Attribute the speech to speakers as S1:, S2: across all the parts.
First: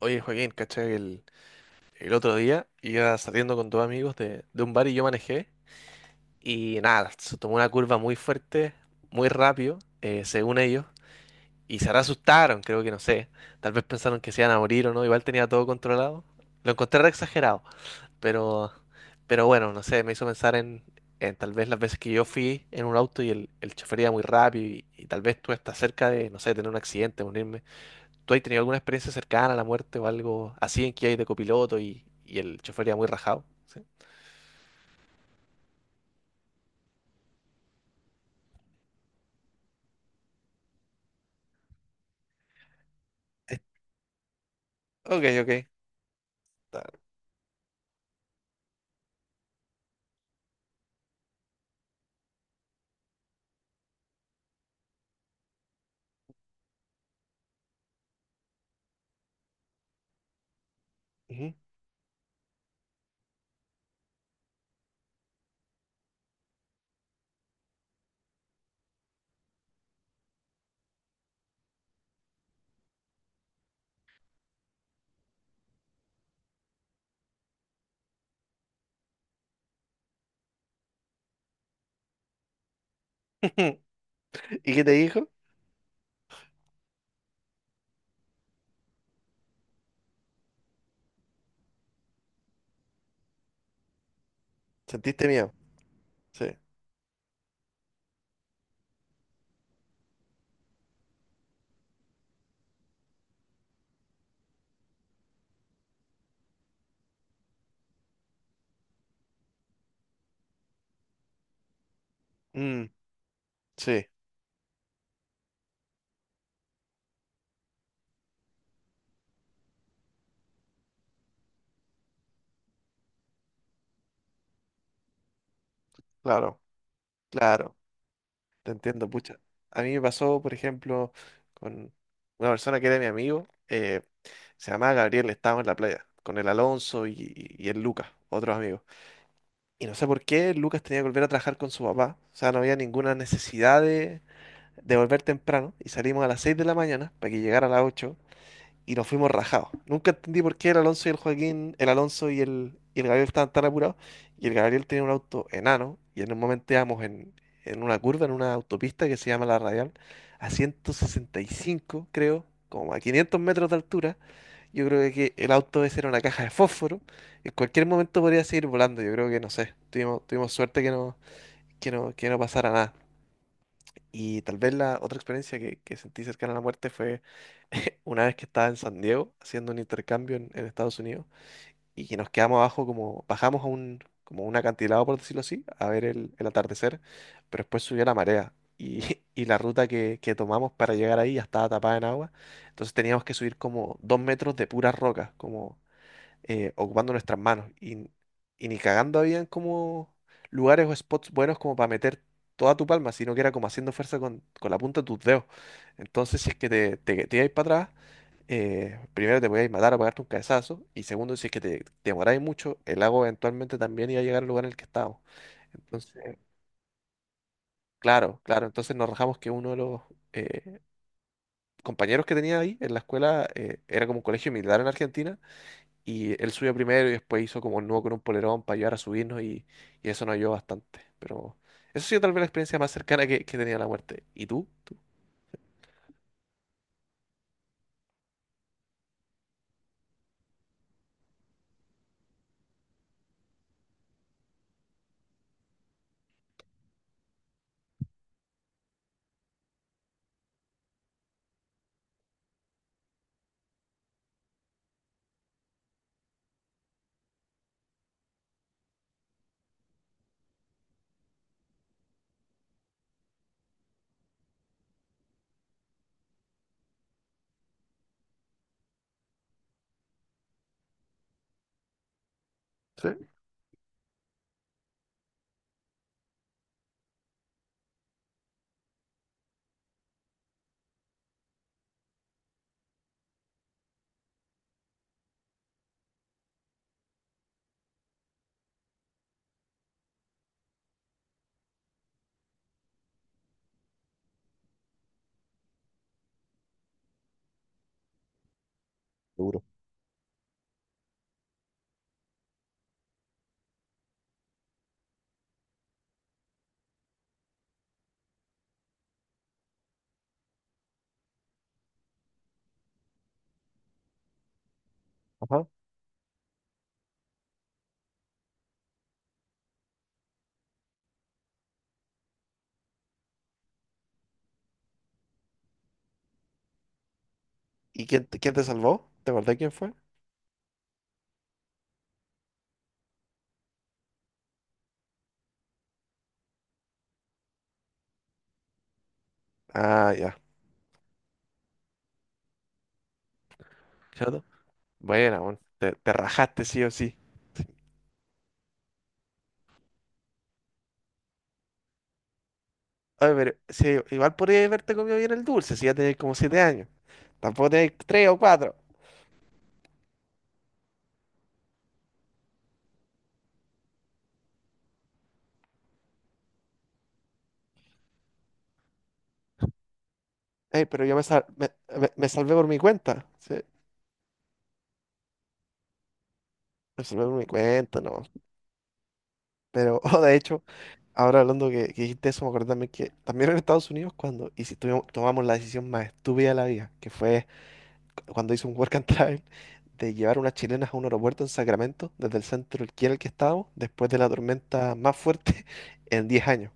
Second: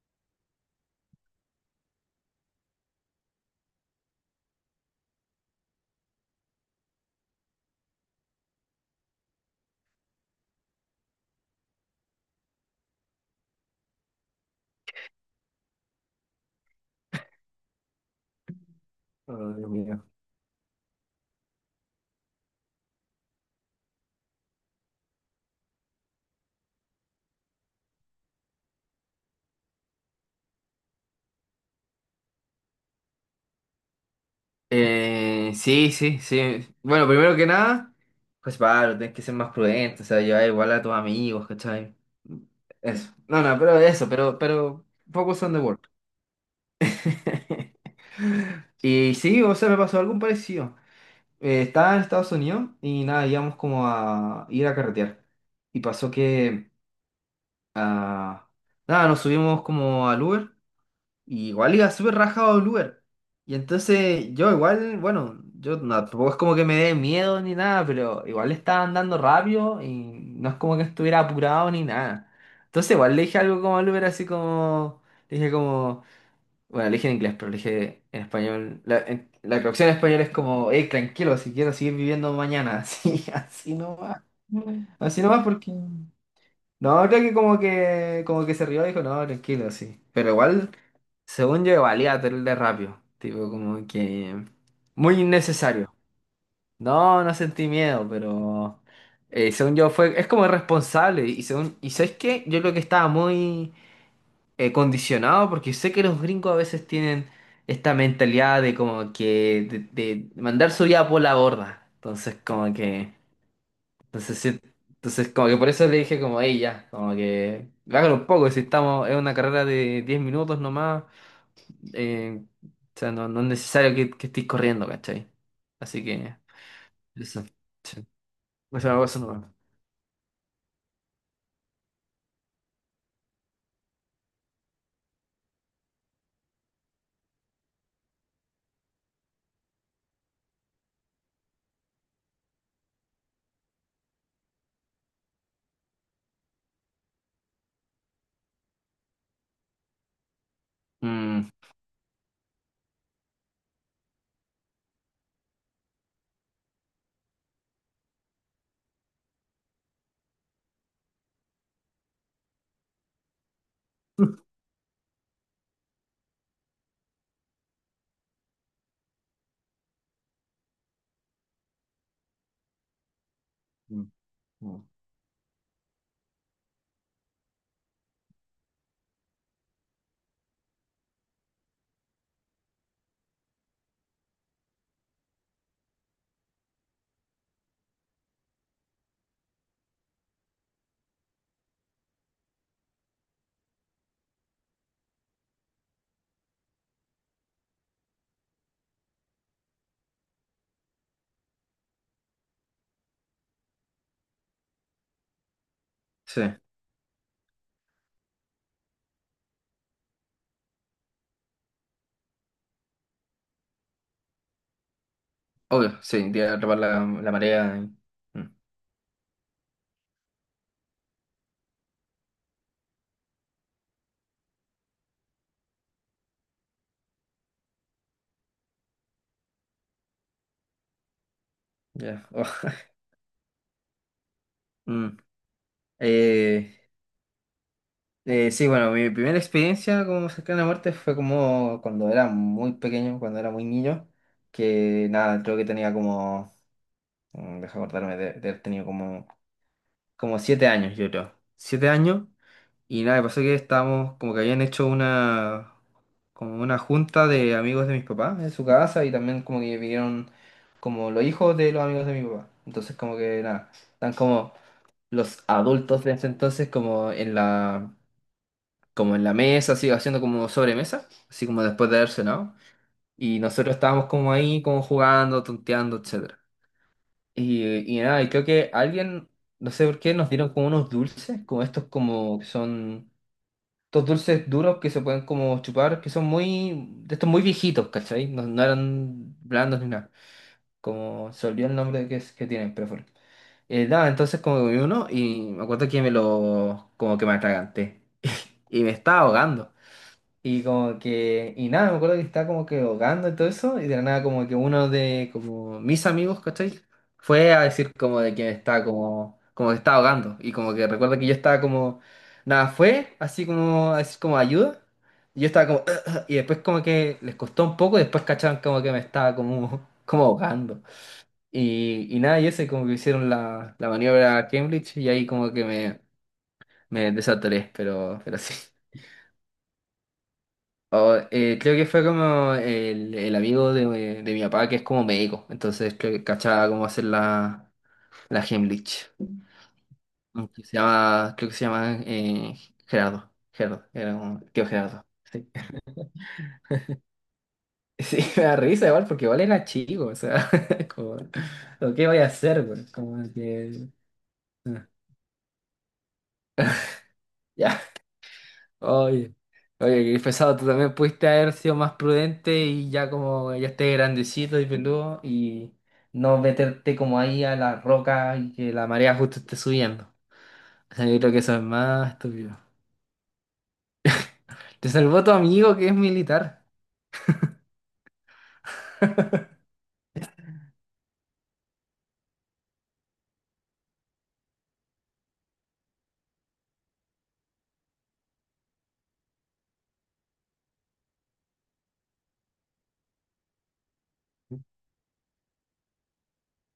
S1: Oye, Joaquín, ¿cachai? El otro día iba saliendo con dos amigos de un bar y yo manejé. Y nada, se tomó una curva muy fuerte, muy rápido, según ellos. Y se asustaron, creo que no sé. Tal vez pensaron que se iban a morir o no. Igual tenía todo controlado. Lo encontré re exagerado. Pero, pero
S2: Ay, Dios
S1: bueno, no sé,
S2: mío.
S1: me hizo pensar en tal vez las veces que yo fui en un auto y el chofer iba muy rápido. Y tal vez tú estás cerca de, no sé, tener un accidente, morirme. ¿Tú has tenido alguna experiencia cercana a la muerte o algo así en que hay de copiloto y el chofer iba muy rajado? ¿Sí?
S2: Sí, sí, sí. Bueno, primero que nada, pues Pablo, tienes que ser más prudente, o sea, llevar igual a tus amigos, ¿cachai? Eso. No, no,
S1: Eh,
S2: pero eso, pero
S1: Ok,
S2: focus on the
S1: ok.
S2: work.
S1: Está-
S2: Y sí, o sea, me pasó algo parecido. Estaba en Estados Unidos y nada, íbamos como a ir a carretear. Y pasó que, ah, nada, nos subimos como al Uber y
S1: Ujú.
S2: igual iba súper rajado al lugar. Y entonces yo igual, bueno, yo no, tampoco es como que me dé miedo ni nada, pero igual estaba andando rápido y no es como que estuviera apurado ni nada. Entonces igual le dije algo como al Uber, así como, le dije como, bueno, le dije en inglés, pero le dije en español, la, la traducción en español es como, hey, tranquilo, si quiero seguir viviendo mañana, así, así nomás.
S1: ¿Y qué te
S2: Así
S1: dijo?
S2: nomás porque... No, creo que como que se rió y dijo, no, tranquilo, sí. Pero igual según yo, valía el de rápido. Tipo, como que muy
S1: ¿Sentiste miedo?
S2: innecesario.
S1: Sí.
S2: No, no sentí miedo, pero según yo fue, es como irresponsable. Y según, y ¿sabes qué? Yo creo que estaba muy condicionado porque sé que los gringos a veces tienen esta mentalidad de como que de mandar su vida por la borda. Entonces, como
S1: Mm,
S2: que,
S1: sí,
S2: entonces, entonces como que por eso le dije como, ella, como que, hágalo un poco, si estamos, es una carrera de 10 minutos nomás. O sea, no, no es necesario que estés corriendo, ¿cachai? Así que,
S1: claro,
S2: eso.
S1: claro.
S2: Sí.
S1: Te
S2: O sea,
S1: entiendo,
S2: eso
S1: pucha.
S2: no.
S1: A mí me pasó, por ejemplo, con una persona que era mi amigo, se llamaba Gabriel. Estábamos en la playa, con el Alonso y el Lucas, otros amigos. Y no sé por qué Lucas tenía que volver a trabajar con su papá. O sea, no había ninguna necesidad de volver temprano y salimos a las 6 de la mañana para que llegara a las 8 y nos fuimos rajados. Nunca entendí por qué el Alonso y el
S2: Mm.
S1: Joaquín, el Alonso y el Gabriel estaban tan apurados y el Gabriel tenía un auto enano y en un momento íbamos en una curva, en una autopista que se llama La Radial, a 165 creo, como a 500 metros de altura. Yo creo que el auto ese era una caja de fósforo. En cualquier momento podría seguir volando. Yo creo que no sé. Tuvimos suerte que no, que no pasara nada.
S2: Mm,
S1: Y tal vez
S2: mm.
S1: la otra experiencia que sentí cercana a la muerte fue una vez que estaba en San Diego haciendo un intercambio en Estados Unidos y que nos quedamos abajo como, bajamos a un, como un acantilado, por decirlo así, a ver el atardecer, pero después subió la marea y, y la ruta que tomamos para llegar ahí ya estaba tapada en agua, entonces teníamos que subir como dos metros de puras rocas, como ocupando nuestras manos. Y ni cagando habían como lugares o spots buenos como para meter toda tu palma, sino que era como haciendo fuerza con la punta de tus dedos. Entonces,
S2: Sí,
S1: si es que te ibais para atrás, primero te podíais matar o pegarte un cabezazo, y segundo, si es que te demoráis mucho, el lago eventualmente también iba a llegar al lugar en el que estábamos.
S2: obvio, sí,
S1: Entonces,
S2: iría a atrapar la, la marea.
S1: claro, claro, entonces nos rajamos que uno de los... eh, compañeros que tenía ahí en la escuela era como un colegio militar en Argentina. Y él subió primero y después hizo como un nudo con un polerón para ayudar a subirnos y eso nos ayudó bastante. Pero eso ha sido
S2: Ya.
S1: tal vez
S2: Oh.
S1: la experiencia más cercana que tenía a la muerte. ¿Y tú?
S2: Mm. Eh, sí, bueno, mi primera experiencia como cercana a la muerte fue como cuando era muy pequeño, cuando era muy niño, que nada, creo que tenía como, deja acordarme de haber tenido como, como 7 años, yo creo. 7 años. Y nada, pasó que estábamos, como que habían hecho una, como una junta de amigos de mis papás en su casa y también como que vinieron como los hijos de los amigos de mi papá. Entonces como que nada, están como los adultos de ese entonces como en la mesa, así haciendo como sobremesa, así como después de haber cenado.
S1: Sí,
S2: Y nosotros estábamos como ahí, como jugando, tonteando, etcétera. Y nada, y creo que alguien, no sé por qué, nos dieron como unos dulces, como estos como que son estos dulces duros que se pueden como chupar, que son muy, de estos muy viejitos, ¿cachai? No, no eran blandos ni nada, como se olvidó el nombre que, es, que tienen, pero bueno. Nada, entonces como comí uno y me acuerdo que me lo, como que me atraganté y me estaba
S1: seguro.
S2: ahogando. Y como que, y nada, me acuerdo que estaba como que ahogando y todo eso, y de la nada como que uno de como mis amigos, ¿cachai? Fue a decir como de que me estaba como, como que estaba ahogando, y como que recuerdo que yo estaba como, nada, fue así como a decir como ayuda, y yo estaba
S1: Ajá.
S2: como, y después como que les costó un poco, y después cacharon como que me estaba como, como ahogando. Y nada, y ese como que hicieron la, la maniobra Cambridge, y ahí como que me desatoré,
S1: ¿Y
S2: pero,
S1: quién,
S2: pero
S1: quién
S2: sí.
S1: te salvó? ¿Te acordás quién fue?
S2: Oh, creo que fue como el amigo de mi papá que es como médico, entonces creo que cachaba cómo hacer la, la Heimlich.
S1: Ah, ya.
S2: Mm, que se llama, creo que se llama Gerardo. Gerardo, era un
S1: ¿Chato?
S2: tío Gerardo.
S1: Buena,
S2: Sí.
S1: bueno, te rajaste sí o sí.
S2: Sí, me da risa igual porque igual era chico, o sea, como, ¿lo que voy a hacer, güey? Como
S1: Oye, pero
S2: que...
S1: sí, igual podría
S2: ah,
S1: haberte comido bien el dulce si ya tenés como 7 años. Tampoco
S2: ya.
S1: tenés tres o cuatro.
S2: Oye, oye, qué pesado, tú también pudiste haber sido más prudente y ya como ya estés grandecito y peludo y no meterte como ahí a la roca y que la marea justo esté subiendo.
S1: Ey,
S2: O
S1: pero
S2: sea,
S1: yo
S2: yo
S1: me,
S2: creo que
S1: sal-
S2: eso es
S1: me, me-
S2: más
S1: me salvé
S2: estúpido.
S1: por mi cuenta. Sí,
S2: Te salvó tu amigo que es militar.
S1: me salvé por mi cuenta, no. Pero, oh, de hecho, ahora hablando que dijiste eso, me acordé también que también en Estados Unidos, cuando y si tomamos la decisión más estúpida de la vida, que fue cuando hice un work and travel, de llevar unas chilenas a un aeropuerto en Sacramento, desde el centro aquí en el que estábamos, después de la tormenta más fuerte en 10 años,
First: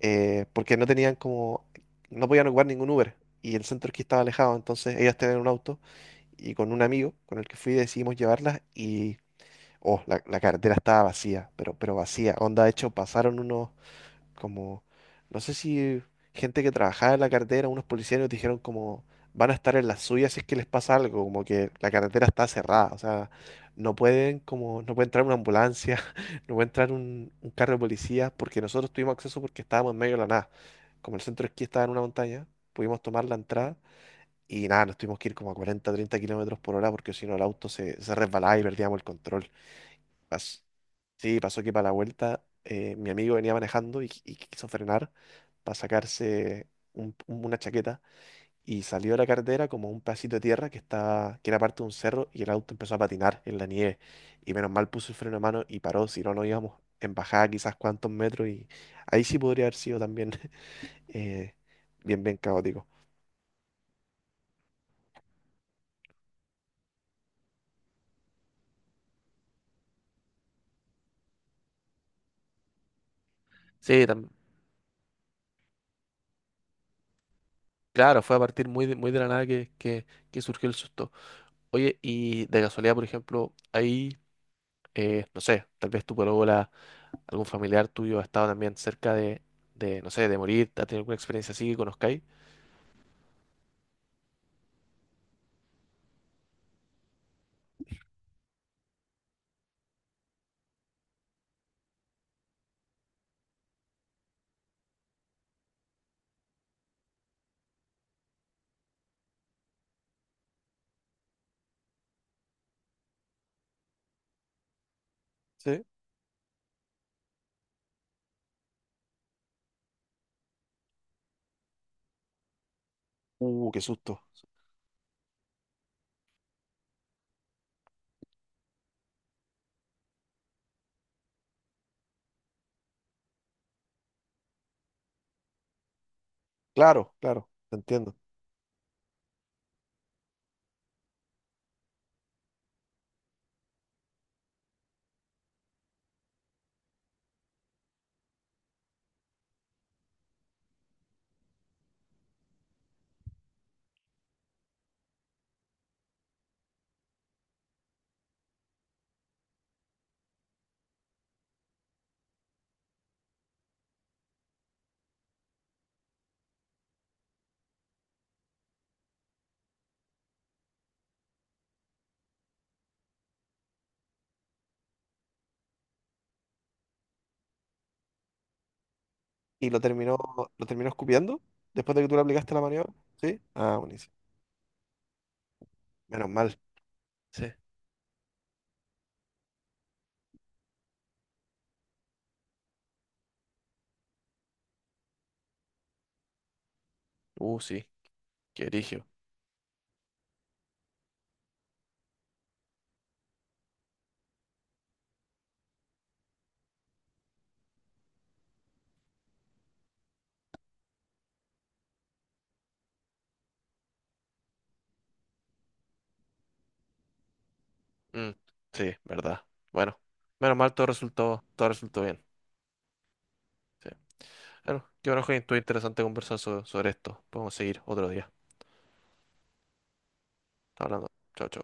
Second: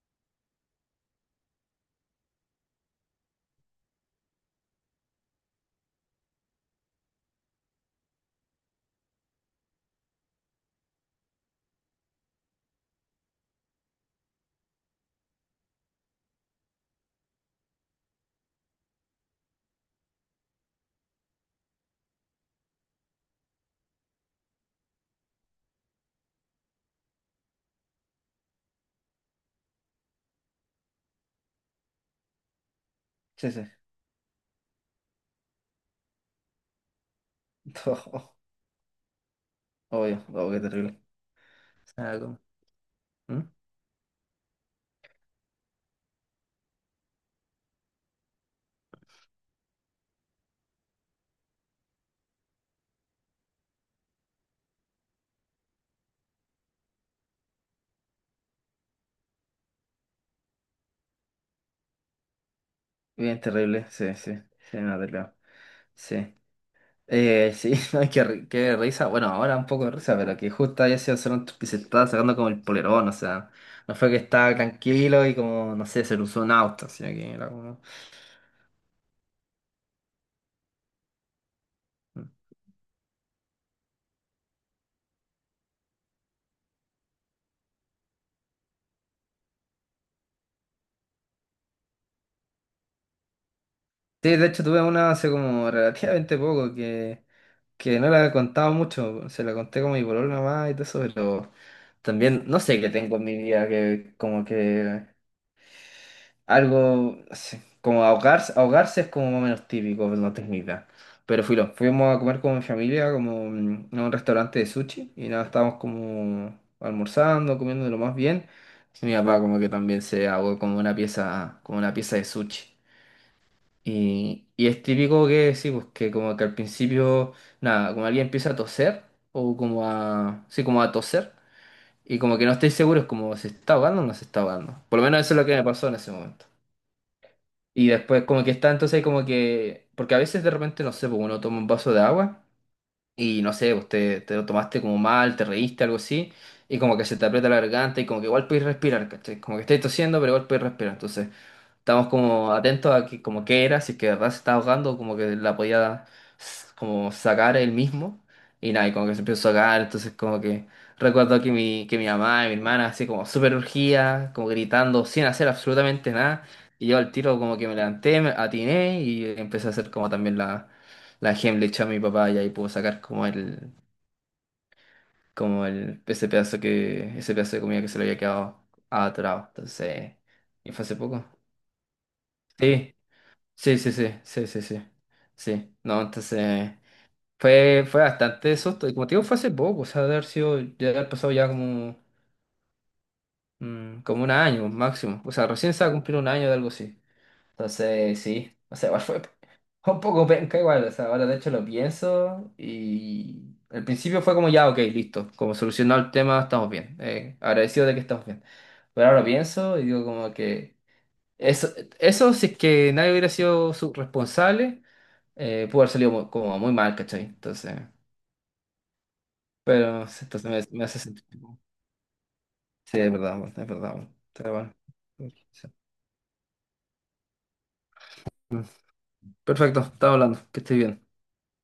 S1: porque no tenían como, no podían ocupar ningún Uber. Y el centro aquí estaba alejado, entonces ellas tenían un auto y con un amigo con el que fui decidimos llevarlas y oh, la carretera estaba vacía, pero vacía. Onda, de hecho, pasaron unos como, no sé si gente que trabajaba en la carretera, unos policías nos dijeron como, van a estar en la suya si es que les pasa algo, como que la carretera está cerrada, o sea, no pueden como, no puede entrar una ambulancia, no puede entrar un carro de policía, porque nosotros tuvimos acceso porque estábamos en medio de la nada. Como el centro de esquí estaba en una montaña, pudimos tomar la
S2: Sí, sí.
S1: entrada y nada, nos tuvimos que ir como a 40 30 km/h porque si no el auto se, se resbalaba y perdíamos el control.
S2: Obvio, obvio, qué
S1: Pas-
S2: terrible.
S1: Sí, pasó que para
S2: O
S1: la
S2: sea, como-
S1: vuelta mi amigo
S2: ¿Mm?
S1: venía manejando y quiso frenar para sacarse una chaqueta y salió de la carretera como un pedacito de tierra que estaba, que era parte de un cerro y el auto empezó a patinar en la nieve y menos mal puso el freno a mano y paró, si no, no íbamos en bajada quizás cuántos metros y ahí sí podría haber sido también eh, bien, bien caótico.
S2: Bien terrible, sí, sí. Sí, no te creo. Sí. Sí, no qué, ri- qué risa. Bueno, ahora un poco de risa, pero que justo haya sido Toronto que se estaba sacando como el polerón, o sea, no
S1: Sí,
S2: fue que
S1: tam-
S2: estaba tranquilo y como, no sé, se le usó un auto, sino que era como...
S1: claro, fue a partir muy de la nada que, que surgió el susto. Oye,
S2: Mm.
S1: y de casualidad, por ejemplo, ahí no sé, tal vez tu polola, algún familiar tuyo ha estado también cerca de, no sé, de morir, ha tenido alguna experiencia así que conozcáis.
S2: Sí, de hecho tuve una hace como relativamente poco que no la he contado mucho, se la conté como a mi polola nomás y todo eso, pero también no sé qué tengo en mi vida que como que algo, no sé, como ahogarse, ahogarse es como más o menos típico, pero no tengo idea. Pero filo, fuimos a comer con mi familia, como a un restaurante de sushi, y nada, estábamos
S1: Sí.
S2: como almorzando, comiendo de lo más bien. Y mi papá como que también se ahogó como una pieza de sushi.
S1: Qué susto.
S2: Y es típico que sí, pues que como que al principio, nada, como alguien empieza a toser, o como a, sí, como a toser, y como que no estoy seguro, es como se está ahogando o no se está ahogando. Por lo menos eso es lo que me pasó en ese momento.
S1: Claro, claro, te
S2: Y
S1: entiendo.
S2: después como que está entonces como que... Porque a veces de repente, no sé, pues uno toma un vaso de agua y no sé, usted te lo tomaste como mal, te reíste, algo así, y como que se te aprieta la garganta y como que igual puedes respirar, ¿cachai? Como que estáis tosiendo, pero igual puedes respirar. Entonces, estamos como atentos a que, como qué era, si es que de verdad se estaba ahogando, como que la podía como sacar él mismo. Y nada, y como que se empezó a ahogar, entonces como que recuerdo que mi mamá y mi hermana así como súper urgía, como gritando, sin hacer absolutamente nada. Y yo al tiro como que me levanté, me atiné y empecé a hacer como también la, la Heimlich a mi papá y ahí pudo sacar como el, ese pedazo que, ese pedazo de comida que se le había quedado atrapado.
S1: ¿Y
S2: Entonces,
S1: lo
S2: y fue
S1: terminó
S2: hace poco.
S1: escupiendo después de que tú le aplicaste la maniobra?
S2: Sí.
S1: Sí. Ah,
S2: Sí, sí, sí,
S1: buenísimo.
S2: sí, sí, sí, sí, no,
S1: Menos mal.
S2: entonces
S1: Sí.
S2: fue, fue bastante eso, y como te digo, fue hace poco, o sea, de haber sido, ya haber pasado ya como, como un año máximo, o sea, recién se va a cumplir un año de algo así,
S1: Sí,
S2: entonces sí,
S1: qué
S2: o sea, igual
S1: erigio.
S2: fue un poco penca igual, o sea, ahora de hecho lo pienso y al principio fue como ya, ok, listo, como solucionado el tema, estamos bien, agradecido de que estamos bien, pero ahora lo pienso y digo como que... Eso, eso si es que nadie hubiera sido su responsable, pudo haber salido como muy mal, ¿cachai? Entonces,
S1: Sí, verdad. Bueno,
S2: pero sí,
S1: menos
S2: entonces
S1: mal
S2: me hace sentir.
S1: todo resultó bien.
S2: Sí, es verdad, es
S1: Sí.
S2: verdad. Está bueno.
S1: Bueno, qué bueno, Joaquín, estuvo interesante conversar sobre esto. Podemos seguir otro día.
S2: Perfecto, estamos hablando, que estés
S1: Hablando.
S2: bien.
S1: Chao, chao.